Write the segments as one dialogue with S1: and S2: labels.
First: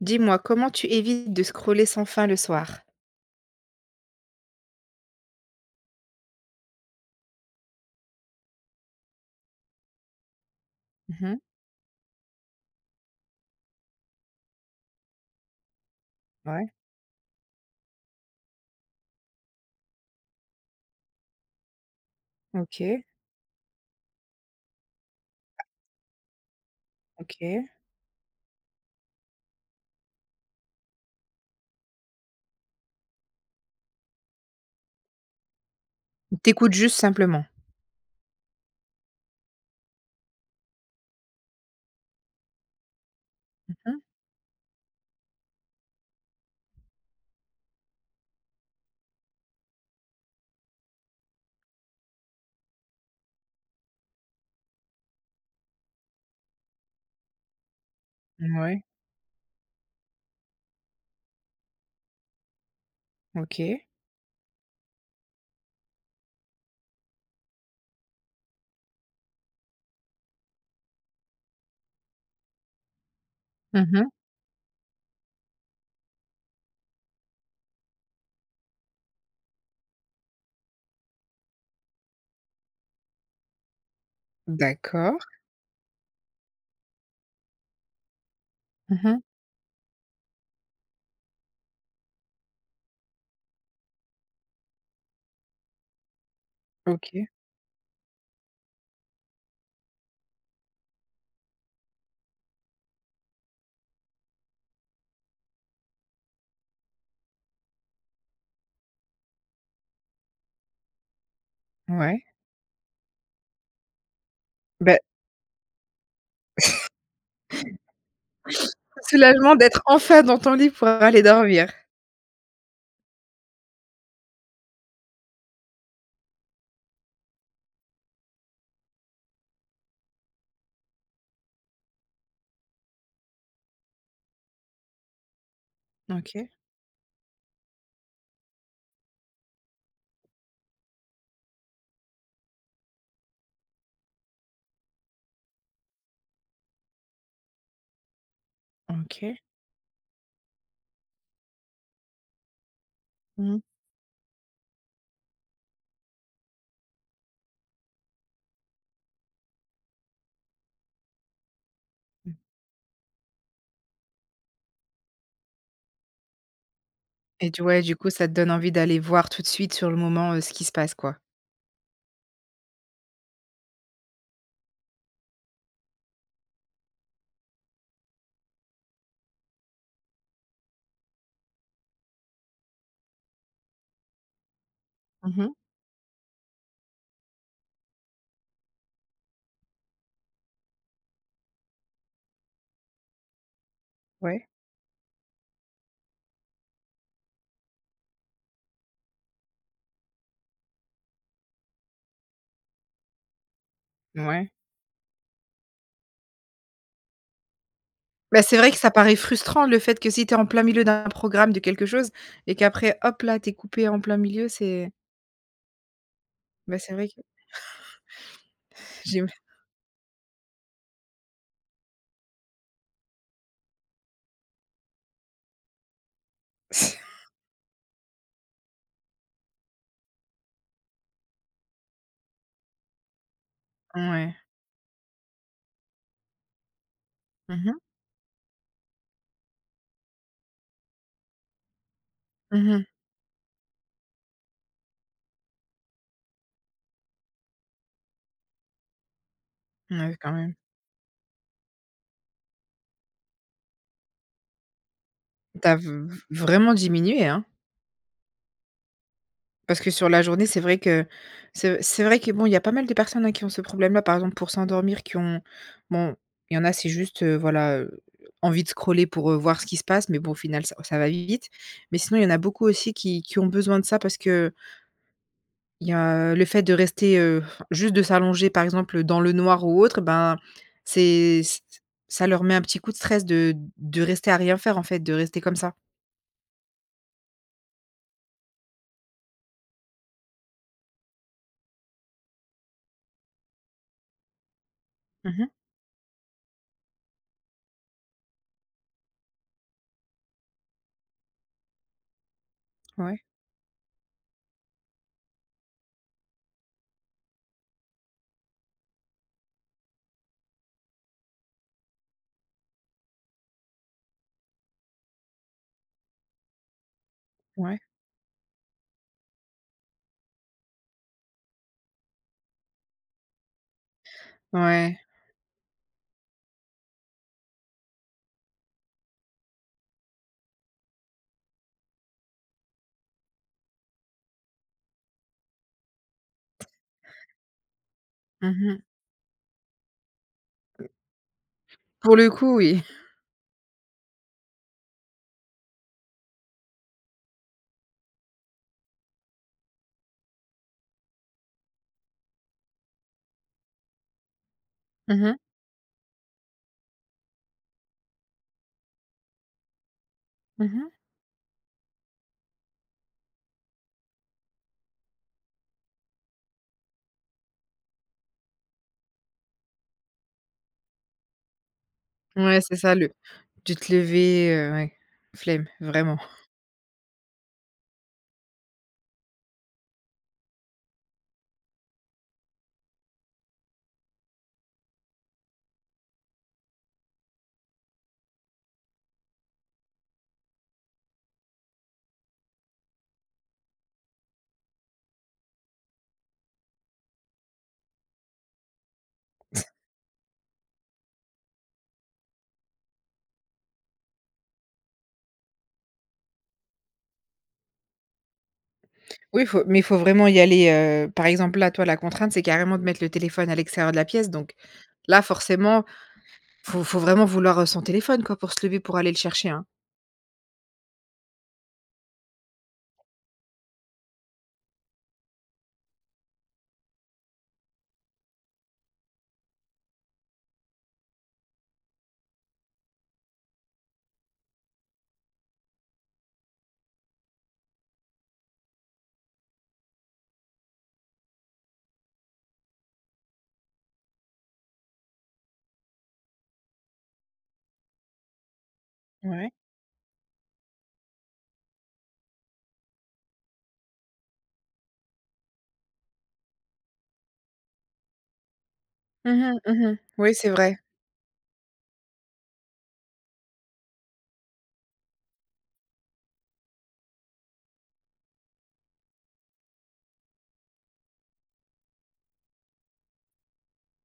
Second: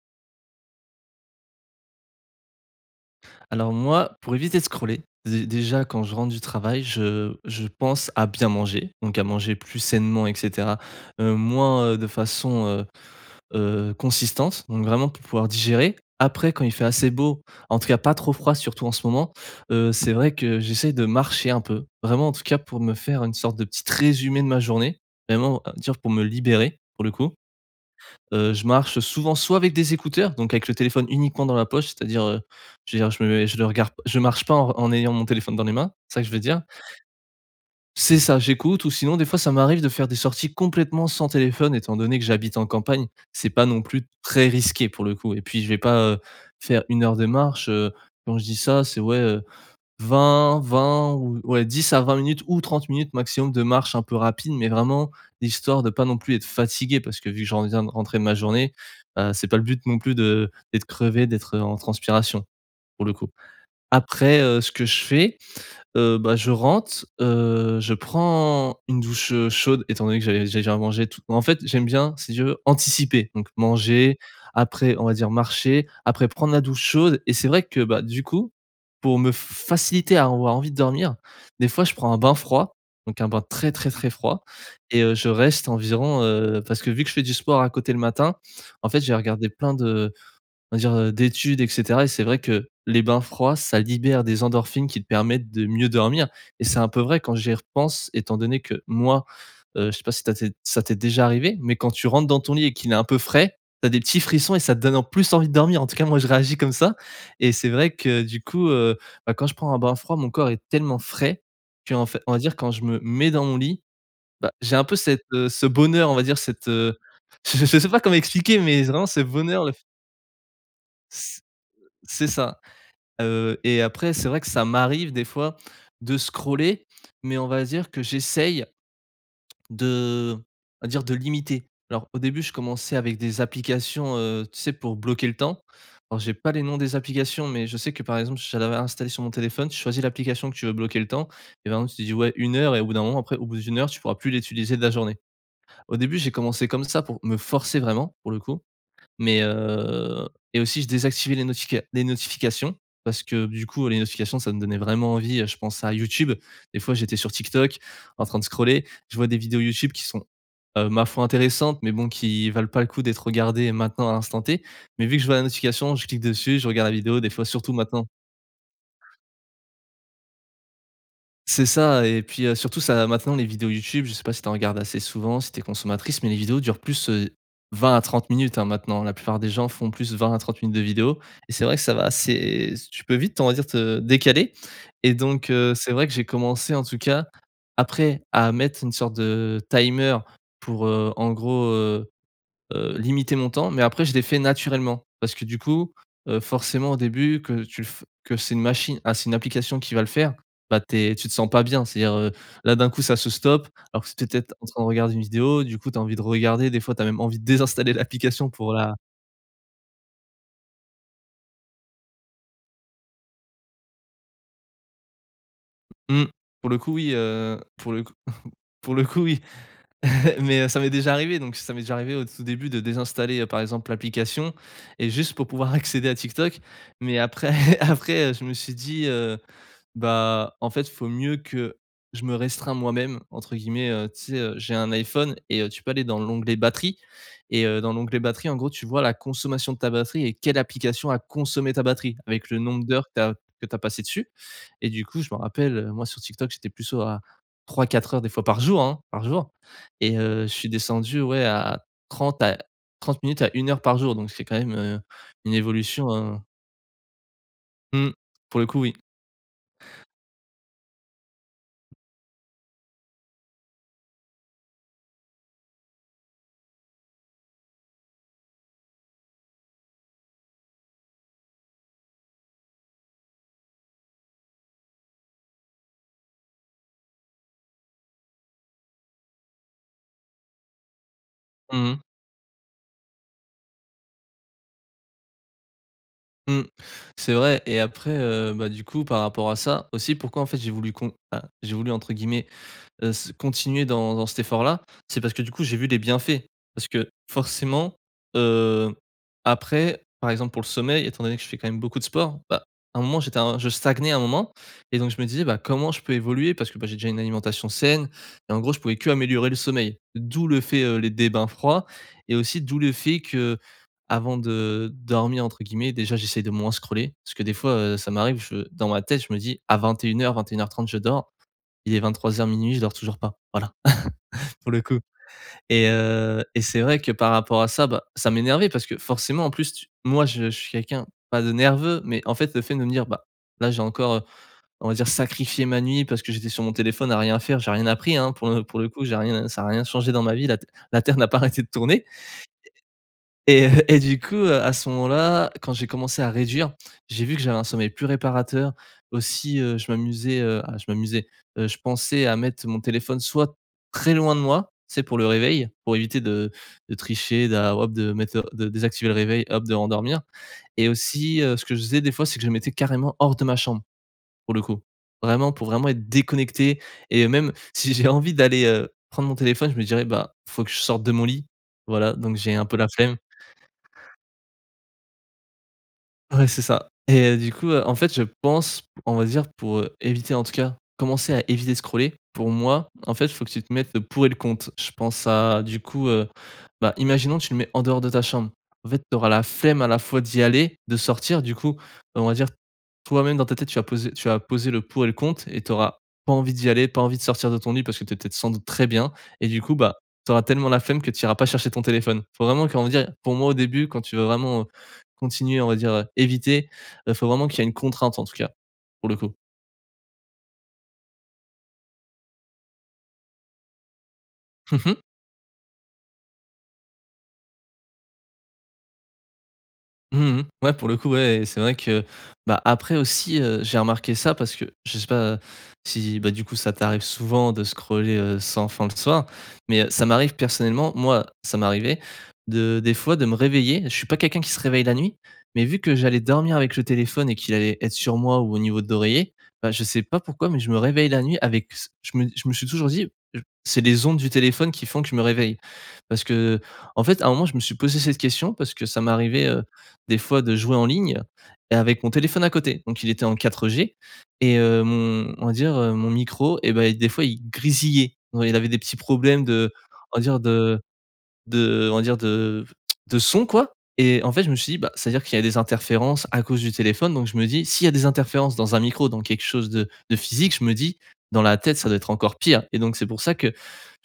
S1: Dis-moi comment tu évites de scroller sans fin le soir?
S2: Alors moi, pour éviter de scroller, dé déjà quand je rentre du travail, je je pense à bien manger, donc à manger plus sainement et cetera,
S1: Mmh
S2: heu,
S1: mh.
S2: moins, heu, de façon, heu heu, consistante, donc vraiment pour pouvoir digérer, après quand
S1: Ouais.
S2: il fait assez beau, en tout cas pas trop froid, surtout en ce moment, heu, c'est vrai que j'essaie de marcher un peu, vraiment en tout cas pour me
S1: OK.
S2: faire une sorte de petite résumé de ma journée, vraiment à me dire pour me libérer pour le coup,
S1: OK.
S2: heu, je marche, heu, souvent soit avec des écouteurs donc avec le téléphone uniquement dans la poche. C'est-à-dire, heu, je veux dire, je me mets je le regarde p je marche pas en re en ayant mon téléphone dans les mains, c'est ça que je veux
S1: Tu
S2: dire.
S1: écoutes juste simplement.
S2: C'est ça, j'écoute ou sinon des fois ça m'arrive de faire des sorties complètement sans téléphone, étant donné que j'habite en campagne. C'est pas
S1: Mmh
S2: non
S1: mh.
S2: plus très risqué pour le coup et puis je vais pas, heu, faire 1 heure de marche, heu, quand je dis ça, c'est ouais, heu, vingt vingt ou ouais 10 à 20 minutes ou 30 minutes maximum de marche un peu rapide, mais vraiment histoire de pas non plus être fatigué. Parce que vu que j'en viens de rentrer de ma journée,
S1: Mouais.
S2: heu, c'est pas le but non plus de d'être crevé, d'être, heu, en transpiration pour le coup.
S1: OK.
S2: Après, heu, ce que je fais, heu, bah, je rentre, heu, je prends une douche, heu, chaude étant donné que j'avais j'ai déjà mangé et tout. Moi en fait, j'aime bien si tu veux anticiper, donc
S1: Mmh mh.
S2: manger, après, on va dire marcher, après prendre la douche chaude et c'est vrai que bah, du coup, pour me f f faciliter à avoir envie de dormir, des fois je prends un bain froid, donc un bain très, très, très froid et heu,
S1: D'accord.
S2: je reste environ, heu, parce que vu que je fais du sport à côté le matin, en
S1: Mmh
S2: fait, j'ai
S1: mh.
S2: regardé plein de on va dire, heu, d'études et cetera et c'est vrai que les bains froids, ça libère des endorphines qui te permettent de mieux dormir, et c'est un peu vrai
S1: OK.
S2: quand j'y repense, étant donné que moi, heu, je sais pas si ta t'es si ça t'es déjà arrivée, mais quand tu rentres dans ton lit et qu'il est un peu frais, tu as des petits frissons et ça te donne en plus envie de dormir. En tout cas, moi je réagis comme ça et c'est vrai que du coup, heu, bah, quand je prends un bain froid, mon corps est tellement frais qu'en fai
S1: Ouais.
S2: on va dire quand je me mets dans mon lit, bah, j'ai un peu
S1: Beh
S2: cette, heu, ce bonheur, on va dire cette, heu, je je sais pas comment expliquer, mais vraiment ce
S1: Soulagement
S2: bonheur le f
S1: d'être enfin dans ton lit pour aller dormir.
S2: C'est ça, heu, et après c'est vrai que ça m'arrive des fois de scroller mais on va dire que j'essaye de on va dire de limiter. Alors au début, je commençais avec des applications, heu, tu sais pour bloquer le temps. Alors j'ai
S1: OK.
S2: pas les noms des applications, mais je sais que par exemple, j'en avais installé sur mon téléphone. Tu choisis l'application que tu veux bloquer le temps et par exemple tu dis ouais 1 heure et au bout d'un moment après au bout d'1 heure, tu pourras plus l'utiliser de la journée. Au début, j'ai commencé comme ça, pour me forcer vraiment pour le coup,
S1: OK.
S2: mais heu et aussi je désactivais les notifica les notifications. Parce que
S1: Mmh mh.
S2: du coup les notifications, ça me donnait vraiment envie, heu, je pense à YouTube, des fois j'étais sur TikTok en train de scroller, je vois des vidéos YouTube qui sont, heu, ma foi intéressantes mais bon
S1: Mmh.
S2: qui valent pas le coup d'être regardé maintenant à l'instant T, mais vu que je vois la notification, je clique dessus, je regarde la vidéo des fois,
S1: Et du
S2: surtout
S1: ouais, du
S2: maintenant.
S1: coup, ça te donne envie d'aller voir tout de suite sur le moment, heu, ce qui se passe, quoi.
S2: C'est ça et puis, heu, surtout ça maintenant les vidéos YouTube, je sais pas si tu en regardes assez souvent, si tu es consommatrice mais les vidéos durent plus, heu, 20 à 30 minutes, hein. Maintenant, la plupart des gens font plus 20 à 30 minutes de vidéos et c'est vrai que ça va assez tu peux vite on va dire te décaler et
S1: Mmh
S2: donc
S1: mh.
S2: heu, c'est vrai que j'ai commencé en tout cas après, à mettre une sorte de heu, timer pour, heu, en gros, heu heu, limiter mon temps mais après je l'ai fait
S1: Ouais.
S2: naturellement. Parce que du coup, heu, forcément au début que tu le f que c'est une machine ah c'est une application qui va le faire, bah tu es tu te sens pas bien, c'est-à-dire, heu, là d'un coup ça se stoppe. Alors que tu était
S1: Mouais.
S2: peut-être en train de regarder une vidéo, du coup tu as envie de regarder des fois, tu as même envie de désinstaller
S1: Bah,
S2: l'application
S1: c'est vrai
S2: pour
S1: que ça
S2: la
S1: paraît frustrant le fait que si tu es en plein milieu d'un programme de quelque chose et qu'après, hop là, tu es coupé en plein milieu, c'est
S2: Mmh, pour le
S1: Bah,
S2: coup
S1: c'est vrai
S2: oui,
S1: que
S2: heu, pour le c pour le coup,
S1: j'ima
S2: oui, heu, mais heu, ça m'est déjà arrivé donc ça m'est déjà arrivé au tout début de désinstaller, heu, par exemple l'application et juste pour pouvoir accéder à Tik Tok,
S1: S
S2: mais après après, heu, je me suis dit, heu: «Bah en fait faut mieux que je me restreins "moi-même"» entre guillemets, heu, tu
S1: Ouais.
S2: sais, heu, j'ai un IPhone et heu, tu peux aller dans l'onglet batterie et
S1: Mmh mh.
S2: heu, dans l'onglet batterie en gros, tu vois la consommation de ta batterie et quelle application a consommée ta batterie, avec le
S1: Mmh
S2: nombre
S1: mh.
S2: d'heures que tu as que tu as passé dessus. Et du coup je m'en rappelle, heu, moi sur Tik Tok, j'étais plus sur à 3-4 heures des fois par jour, hein, par jour et
S1: Ouais, quand
S2: heu, je
S1: même.
S2: suis descendu, ouais, à 30 à 30 minutes à 1 heure par jour donc c'est quand même, heu, une
S1: Tu as v
S2: évolution,
S1: v
S2: heu
S1: vraiment diminué, hein!
S2: Mmh. Pour le coup, oui.
S1: Parce que sur la journée, c'est vrai que c'est c'est vrai que, bon, il y a pas mal de personnes, hein, qui ont ce problème-là. Par exemple pour s'endormir qui ont bon, il y en a c'est juste, heu voilà, heu, envie de scroller pour, heu, voir ce qu'il se passe, mais bon au final ça ça va vite. Mais sinon il y en a beaucoup aussi qui qui ont besoin de ça, parce que il y a le fait de rester, heu, juste de s'allonger par exemple, heu, dans le noir ou autre et ben, c'est ç ç
S2: Mmh mh.
S1: ça leur met un petit coup de stress de de rester à rien faire en fait, de rester comme ça.
S2: Mmh. C'est vrai et après heu bah, du coup par rapport à ça aussi, pourquoi en fait, j'ai voulu con ah, j'ai voulu entre guillemets, heu, ce «continuer dans dans cet effort-là» c'est
S1: Mmh
S2: parce que
S1: mh.
S2: du coup, j'ai vu des bienfaits. Parce que forcément, heu, après, par exemple pour le sommeil, étant donné que je fais quand même beaucoup de sport. Bah, à un
S1: Ouais.
S2: moment j'étais un je stagnais à un moment et donc je me disais: «Bah, comment je peux évoluer?» parce que bah, j'ai déjà une alimentation saine et en gros, je pouvais qu'améliorer le sommeil. D'où le fait, heu, les des bains froids et aussi d'où le fait qu'avant de «dormir» entre guillemets, déjà j'essaie de moins scroller, parce que des fois,
S1: Ouais.
S2: heu, ça m'arrive, je dans ma tête, je me dis: «À 21:00 21:30 je dors». Il est 23:00-00:00 je dors toujours pas. Voilà, pour le coup
S1: Ouais.
S2: et heu et c'est vrai que par rapport à ça, bah, ça m'énervait. Parce que forcément, en plus tu moi je je suis quelqu'un pas de nerveux mais en fait, le fait de me dire: «Bah, là j'ai encore, heu, on va dire sacrifié ma nuit parce que j'étais sur mon téléphone, à rien faire, j'ai rien appris, hein, pour
S1: Mmh
S2: le pour
S1: mh.
S2: le coup, j'ai rien ça a rien changé dans ma vie, la te la terre n'a pas arrêté de tourner»
S1: Pour le coup, oui.
S2: et et et heu et du coup, heu, à ce moment là, quand j'ai commencé à réduire, j'ai vu que j'avais un sommeil plus réparateur. Aussi, heu, je m'amusais, heu, à je m'amusais, heu, je pensais à mettre mon téléphone soit très loin de moi, tu sais, pour
S1: Mmh
S2: le
S1: mh.
S2: réveil, pour éviter de de tricher, d alors hop de mettre le de désactiver le réveil, hop de me rendormir
S1: Mmh
S2: et
S1: mh.
S2: aussi, heu, ce que je faisais des fois, c'est que je le mettais carrément hors de ma chambre, pour le coup. Vraiment, pour vraiment être déconnecté et même si j'ai envie d'aller, heu, prendre mon téléphone je me dirais: «Bah, faut que je sorte de mon lit», voilà, donc j'ai
S1: Ouais,
S2: un peu
S1: c'est
S2: la
S1: ça le
S2: flemme.
S1: tu te levais, heu, ouais, flemme, vraiment.
S2: Ouais, c'est ça et heu, du coup, heu, en fait je pense, on va dire pour, heu, éviter, en tout cas, commencer à éviter de scroller. Pour moi en fait, il faut que tu te mettes le pour et le contre. Je pense à du coup, heu, bah, imaginons que tu le mets en dehors de ta chambre, en fait tu auras la flemme à la fois d'y aller, de sortir du coup, on va dire, toi même dans ta tête, tu vas poser tu vas poser le pour et le contre et tu auras pas envie d'y aller, pas envie de sortir de ton lit parce que tu es peut-être sans doute très bien et du coup bah, tu auras tellement la flemme que tu iras pas chercher ton téléphone. Faut vraiment comment dire? Pour moi au début quand tu veux vraiment, heu, continuer on va dire, heu, éviter, heu faut vraiment qu'il y ait une contrainte en tout cas, pour le coup.
S1: Oui faut mais faut vraiment y aller, heu, par exemple, là, toi la contrainte c'est carrément de mettre le téléphone à l'extérieur de la pièce. Donc,
S2: Mmh mh.
S1: là forcément, faut faut vraiment vouloir, heu, son téléphone quoi, pour se lever pour aller le chercher, hein.
S2: Mmh mh, ouais, pour le coup, ouais, et c'est vrai que bah, après aussi, heu, j'ai remarqué ça parce que je sais pas si, bah, du coup, ça t'arrive souvent de scroller, heu, sans fin le soir? Mais, heu, ça m'arrive personnellement, moi ça m'arrivait de des fois de me réveiller. Je suis pas quelqu'un qui se réveille la nuit, mais vu que j'allais dormir avec le téléphone et qu'il allait être sur moi ou au niveau de l'oreiller, bah, je sais pas pourquoi, mais je me réveille la nuit avec s je me je me suis toujours dit: «J c'est les ondes du téléphone qui font que je me réveille». Parce que en fait, à un moment, je me suis posé cette question, parce que ça m'arrivait,
S1: Ouais.
S2: heu, des fois de jouer en ligne, et avec mon téléphone à côté. Donc il était en 4G et hem, on va dire, heu, mon micro, et bah, il des fois, il grésillait. Ouais, il avait des petits problèmes
S1: Mmh mh.
S2: de
S1: Mmh mh.
S2: on va
S1: Oui,
S2: dire,
S1: c'est vrai.
S2: de de on va dire de v de son quoi, et en fait, je me suis dit bah, c'est-à-dire qu'il y a des interférences à cause du téléphone, donc je me dis: «S'il y a des interférences dans un micro, dans quelque chose de de physique», je me dis: «dans la tête, ça doit être encore pire». Et donc, c'est pour ça que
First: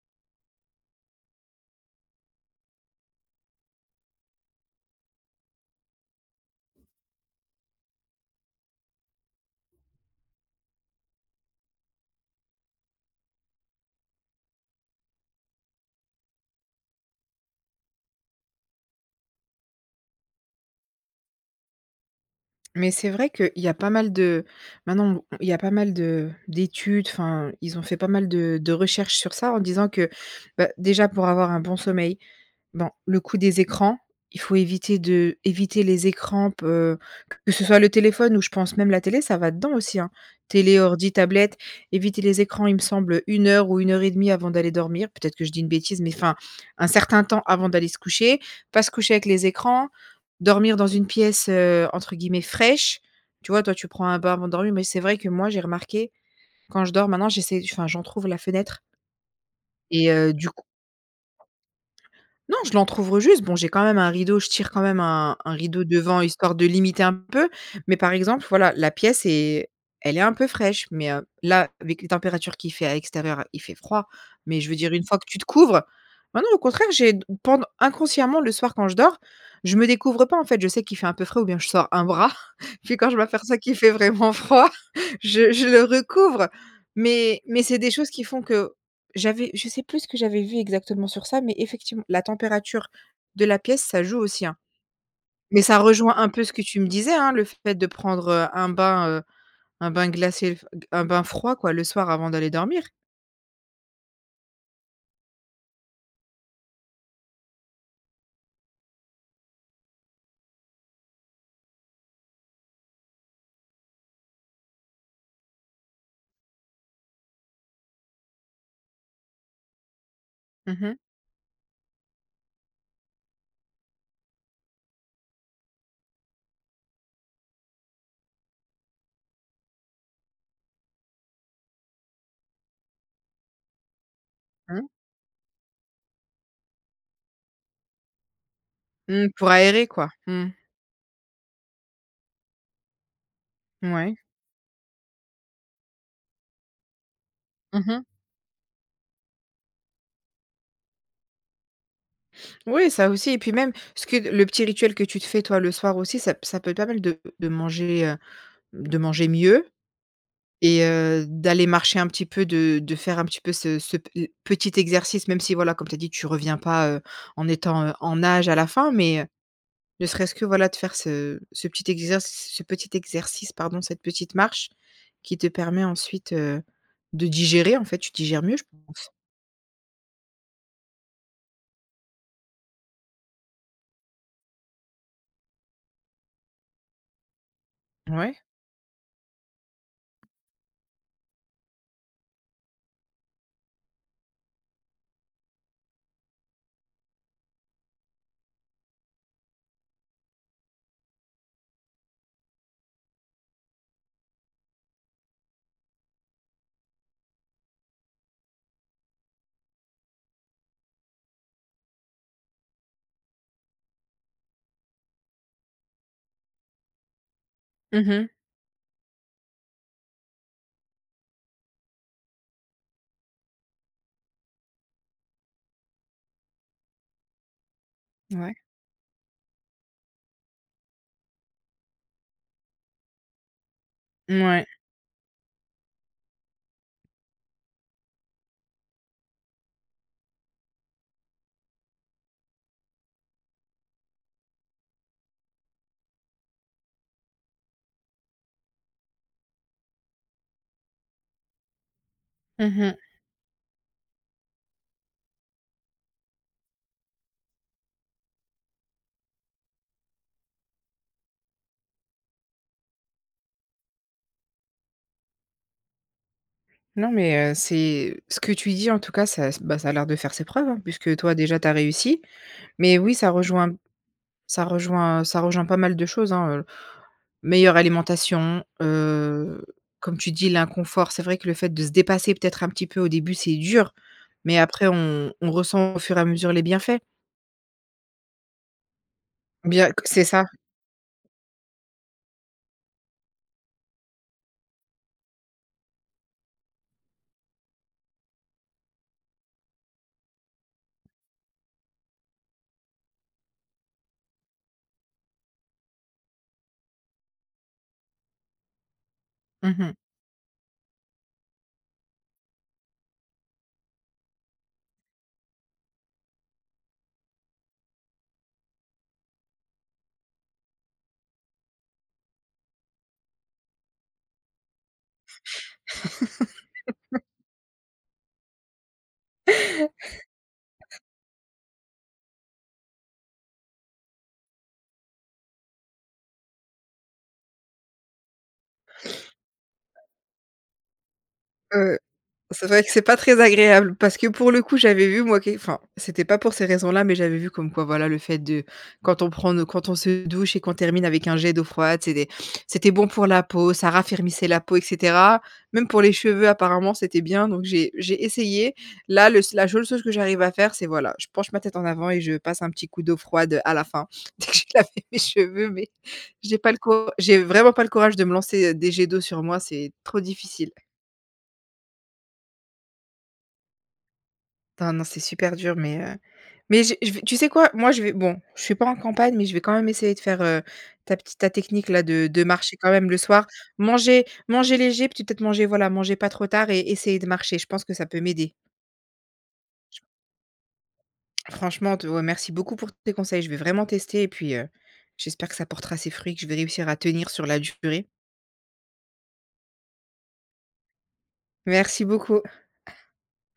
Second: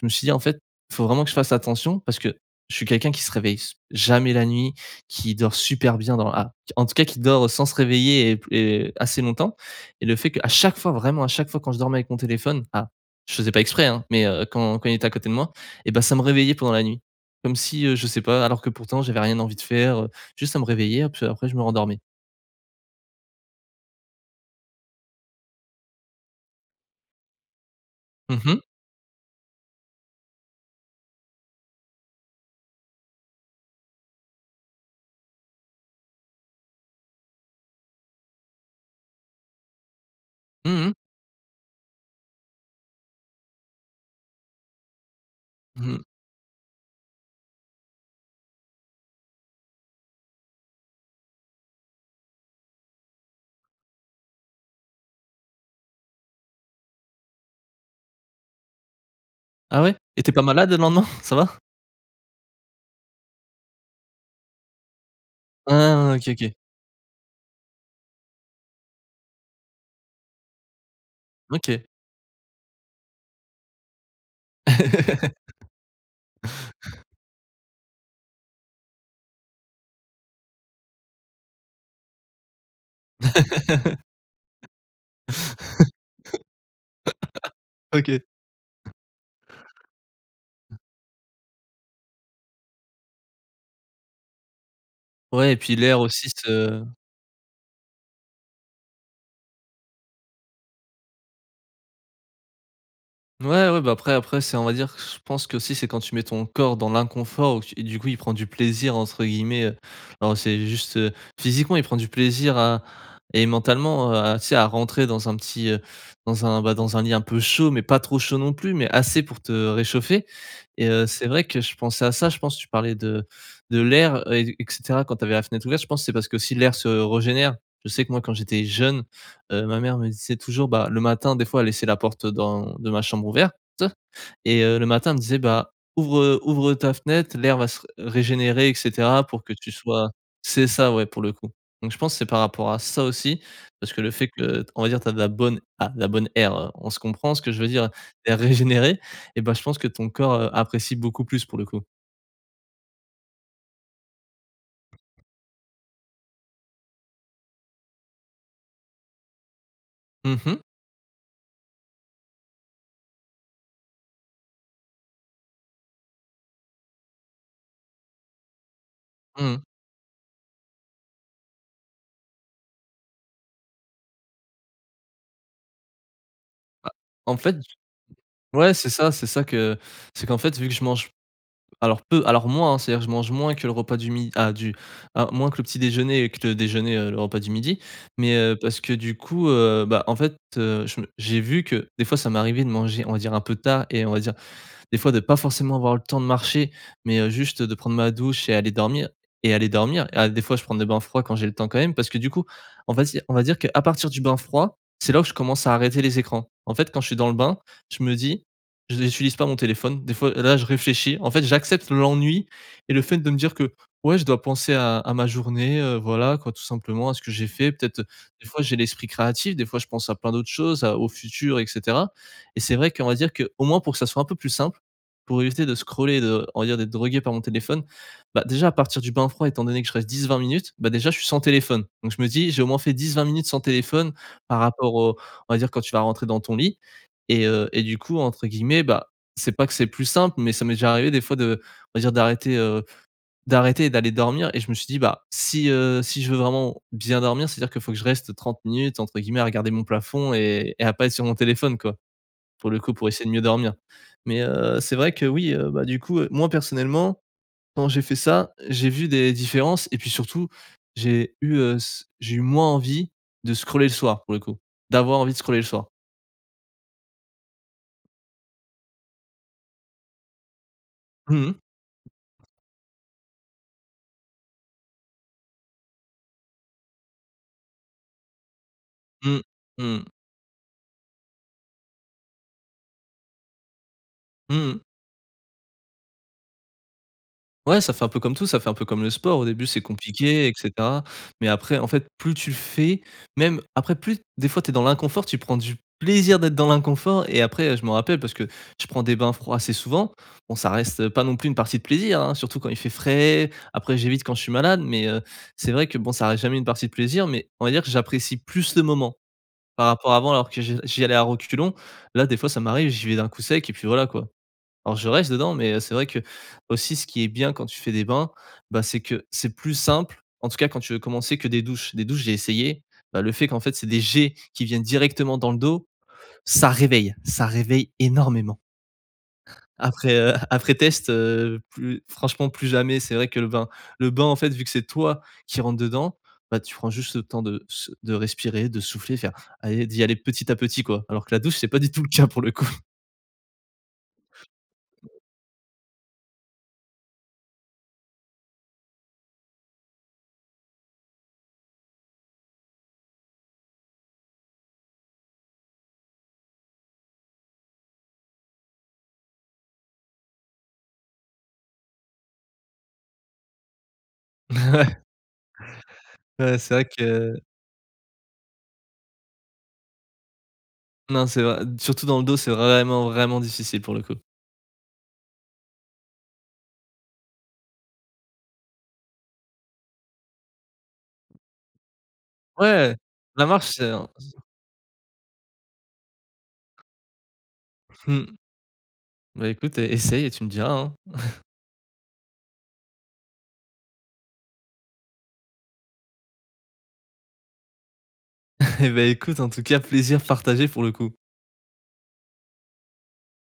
S2: je me suis dit: «En fait, faut vraiment que je fasse attention.» Parce que je suis quelqu'un qui se réveille s jamais la nuit, qui dort super bien dans la en tout cas qui dort sans se réveiller et p et assez longtemps, et le fait qu'à chaque fois, vraiment à chaque fois, quand je dormais avec mon téléphone à je faisais pas exprès, hein, mais, heu, quand quand il était à côté de moi, et bah ça me réveillait pendant la nuit. Comme si, heu, je sais pas alors que pourtant, j'avais rien envie de faire, heu, juste à me réveiller après je me rendormais.
S1: Mais c'est vrai qu' il y a pas mal de maintenant, il y a pas mal de d'études. Enfin, ils ont fait pas mal
S2: Mmh mh.
S1: de de recherches sur ça, en disant que, bah, déjà, pour avoir un bon sommeil bon, le coup des écrans, il faut éviter de éviter les écrans, peu que ce soit le téléphone ou, je pense, même la télé, ça va dedans aussi, hein. Télé,
S2: Mmh mh.
S1: ordis, tablettes, éviter les écrans, il me semble, heu 1 heure ou 1,5 avant d'aller dormir. Peut-être que je dis une
S2: Mmh
S1: bêtise,
S2: mh.
S1: mais enfin, un certain temps avant d'aller se coucher, pas se coucher avec les écrans, dormir dans une pièce, heu, entre guillemets «fraîche», tu vois. Toi, tu prends un bain avant de dormir, mais c'est vrai que, moi, j'ai remarqué, quand je dors, maintenant, j'essaie enfin, j'entrouvre la fenêtre
S2: Ah ouais?
S1: et
S2: Et tu es
S1: heu,
S2: pas
S1: du coup
S2: malade le lendemain, ça va?
S1: Non, je l'entrouvre, heu, juste. Bon, j'ai quand même un rideau. Je tire quand même un un
S2: Hein
S1: rideau
S2: hein,
S1: devant,
S2: OK OK.
S1: histoire de limiter un peu. Mais, par exemple, voilà, la pièce est elle est un peu fraîche, mais heu, là,
S2: OK.
S1: avec les températures qu'il fait à l'extérieur, il fait froid. Mais je veux dire, une fois que tu te couvres ah non, au contraire, j'ai pend inconsciemment, le soir, quand je dors, je me découvre pas, en fait. Je sais qu'il fait un peu frais ou bien je sors un bras. Puis, quand je m'aperçois qu'il fait vraiment froid, je je le recouvre. Mais mais c'est des choses
S2: OK.
S1: qui font que j'avais je sais plus ce que j'avais vu exactement sur ça, mais, effectivement, la température de la pièce, ça joue aussi, hein.
S2: Ouais, et puis
S1: Ça
S2: l'air
S1: rejoint un
S2: aussi
S1: peu ce que tu
S2: se
S1: me disais, hein, le fait de prendre, heu, un bain, heu un bain glacé, un bain froid, quoi, le soir avant d'aller dormir.
S2: Ouais, ouais. Bah après après c'est on va dire, je pense qu'aussi c'est quand tu mets ton corps dans l'inconfort ou tu et du coup, «il prend du plaisir» entre guillemets, heu, alors c'est juste, heu, physiquement, il prend du plaisir à et mentalement, heu, à tu sais à rentrer dans un petit, heu, dans un, bah, dans un lit un peu chaud. Mais pas trop chaud non plus, mais assez pour te réchauffer
S1: Mmh
S2: et
S1: mh.
S2: heu, c'est vrai que je pensais à ça. Je pense, tu parlais de de l'air et et cetera quand tu avais la fenêtre ouverte, je pense, c'est parce qu'aussi l'air se régénère. Je sais que moi quand j'étais jeune, heu, ma mère me disait toujours, bah, le matin des fois elle laissait la porte dans de ma chambre ouverte et heu, le
S1: Mmh.
S2: matin elle me disait bah: «Ouvre, heu, ouvre ta fenêtre, l'air va se régénérer et cetera,
S1: Mmh,
S2: pour
S1: pour
S2: que tu
S1: aérer quoi,
S2: sois»
S1: mmh.
S2: c'est ça, ouais pour le coup. Donc je pense que c'est par rapport à ça aussi. Parce que le
S1: Mouais.
S2: fait que t on va dire tu as de la bonne ah, la bonne air on se comprend, ce que je veux
S1: Mmh
S2: dire,
S1: mh.
S2: l'air régénéré et bah, je pense que ton corps, heu, apprécie beaucoup plus pour le coup.
S1: Oui, ça aussi et puis même ce que le petit rituel que tu te fais toi le soir aussi, ça p ça peut être pas mal, de de manger, heu, de manger mieux
S2: Mmh mh.
S1: et heu, d'aller marcher un petit peu, de de faire un petit peu ce ce pe heu, petit exercice. Même si voilà comme tu as dit, tu reviens pas, heu, en étant, heu, en âge à la fin. Mais heu,
S2: Mmh mh.
S1: ne serait-ce que voilà, de faire ce ce petit exer s ce petit exercice, pardon. Cette petite marche qui te permet ensuite, heu,
S2: Ah,
S1: de
S2: en fait,
S1: digérer, en fait, tu digères mieux je
S2: ouais, c'est
S1: pense.
S2: ça. C'est ça que c'est qu'en fait vu que je mange alors peu, alors moins, hein. C'est-à-dire je mange moins que le repas du mi à du à moins que le petit déjeuner et que le déjeuner, heu, le repas du midi. Mais
S1: Ouais.
S2: heu, parce que du coup, heu bah, en fait, heu, je me j'ai vu que des fois ça m'est arrivé de manger on va dire un peu tard et on va dire des fois de pas forcément avoir le temps de marcher. Mais heu, juste de prendre ma douche et aller dormir et aller dormir à des fois je prends des bains froids quand j'ai le temps, quand même. Parce que du coup, on va dire on va dire qu'à partir du bain froid, c'est là ou je commence à arrêter les écrans. En fait, quand je suis dans le bain, je me dis: «Je n'utilise pas mon téléphone» des fois là, je réfléchis en fait, j'accepte l'ennui et le fait de me dire que, ouais, je dois penser à à ma journée, heu, voilà quoi tout simplement, à ce que j'ai fait. Peut-être, heu,
S1: Mmh mh.
S2: des fois j'ai l'esprit créatif, des fois je pense à plein d'autres choses à au futur et cetera et c'est vrai qu'on va dire qu'au moins pour que ça soit un peu plus simple, pour éviter de scroller, de on va dire d'être drogué par mon téléphone. Bah,
S1: Ouais.
S2: déjà à partir du bain froid, étant donné que je reste 10-20 minutes, bah, déjà je suis sans téléphone. Donc je me dis: «J'ai au moins fait 10-20 minutes sans téléphone» par
S1: Mouais.
S2: rapport au on va dire quand tu vas rentrer dans ton lit et heu et du coup, entre guillemets, bah, c'est pas que c'est «plus simple» mais ça m'est déjà arrivé des fois de on va dire d'arrêter, heu d'arrêter et d'aller dormir et je me suis dit: «Bah, si heu si je veux vraiment bien dormir c'est-à-dire qu'il faut que je reste 30 minutes entre guillemets à "regarder mon plafond" et et à pas être sur mon téléphone,» quoi. pour
S1: Mmh
S2: le coup,
S1: mh.
S2: pour essayer de mieux dormir. Mais heu, c'est vrai que, oui, heu bah du coup, moi personnellement, quand j'ai fait ça, j'ai vu des différences et puis surtout j'ai eu, heu, s j'ai eu moins envie de scroller le soir pour le coup d'avoir envie de scroller le soir.
S1: Non mais heu, c'est ce que tu dis, en tout cas, ça bah, ça a l'air de faire ses preuves, hein, puisque toi
S2: Mmh mh.
S1: déjà tu as réussi. Mais oui, ça rejoint ça rejoint ça rejoint pas mal de choses, hein, heu, meilleure alimentation,
S2: Mmh.
S1: heu,
S2: Mmh.
S1: comme tu dis l'inconfort, c'est vrai que le fait de se dépasser peut-être un petit peu au début, c'est dur.
S2: Mmh
S1: Mais
S2: mh.
S1: après on on ressent au fur et à mesure les bienfaits.
S2: Ouais, ça fait un peu comme tout, ça fait un peu comme le sport, au début c'est
S1: Bien, que c'est ça.
S2: compliqué et cetera. Mais après en fait, plus tu le fais, même après plus des fois tu es dans l'inconfort, tu prends du plaisir d'être dans l'inconfort et après je m'en rappelle parce que je prends des bains froids assez souvent. Bon, ça reste, heu, pas non plus une partie de plaisir, hein. Surtout quand il fait frais, après j'évite quand je suis malade, mais heu, c'est vrai que bon, ça reste jamais une partie de plaisir, mais on va dire que j'apprécie plus le moment
S1: Mmh
S2: par
S1: mh.
S2: rapport à avant alors que je j'y allais à reculons. Là des fois ça m'arrive, j'y vais d'un coup sec et puis voilà, quoi. Alors, je reste dedans mais heu, c'est vrai qu'aussi ce qui est bien quand tu fais des bains, bah, c'est que c'est plus simple, en tout cas quand tu veux commencer que des douches. Des douches, j'ai essayé, bah, le fait qu'en fait, c'est des jets qui viennent directement dans le dos, ça réveille, ça réveille énormément. Après heu après test, heu, plus franchement plus jamais, c'est vrai que le bain le bain en fait, vu que c'est toi qui rentre dedans, bah, tu prends juste le temps de sou de respirer, de souffler, faire: «Ah» et d'y aller petit à petit, quoi. Alors que la douche, c'est pas du
S1: Heu,
S2: tout le cas pour le coup.
S1: c'est vrai que c'est pas très agréable parce que pour le coup, j'avais vu moi qui enfin, c'était pas pour ces raisons-là, mais j'avais vu comme quoi, voilà, le fait de quand on prend nos quand on se douche et qu'on termine avec un jet d'eau froide, c'est des c'était bon pour la peau, ça raffermissait la peau et cetera. Même pour les cheveux apparemment, c'était bien, donc j'ai j'ai essayé. Là, le s la seule chose que j'arrive à faire, c'est voilà, je penche ma tête en avant et je passe un petit coup d'eau froide, heu, à la fin. Dès que j'ai lavé
S2: Ouais.
S1: mes cheveux, mais
S2: Ouais,
S1: j'ai
S2: c'est
S1: pas le
S2: vrai
S1: cour j'ai
S2: que
S1: vraiment pas le courage de me lancer des jets d'eau sur moi, c'est trop difficile.
S2: Non, c'est vrai, n surtout dans le dos, c'est vraiment, vraiment difficile pour le coup.
S1: Enfin non, c'est super dur, mais heu mais j'ai je vais tu sais quoi? Moi je vais bon, je suis pas en campagne, mais je vais quand même essayer de faire, heu, ta petite ta technique-là, de de marcher quand
S2: Ouais,
S1: même le
S2: la
S1: soir.
S2: marche c'est un
S1: Manger
S2: [unintelligible]
S1: manger léger puis peut-être manger, voilà, manger pas trop tard et essayer de marcher. Je pense que ça peut
S2: Mmh,
S1: m'aider.
S2: bah, écoute e essaye et tu me diras, hein.
S1: Franchement te remercie beaucoup pour tes conseils, je vais vraiment tester et puis, heu, j'espère que ça portera ses fruits, que je vais réussir à tenir sur la durée.
S2: Et beh écoute en tout cas, plaisir partagé pour le coup.
S1: Merci beaucoup.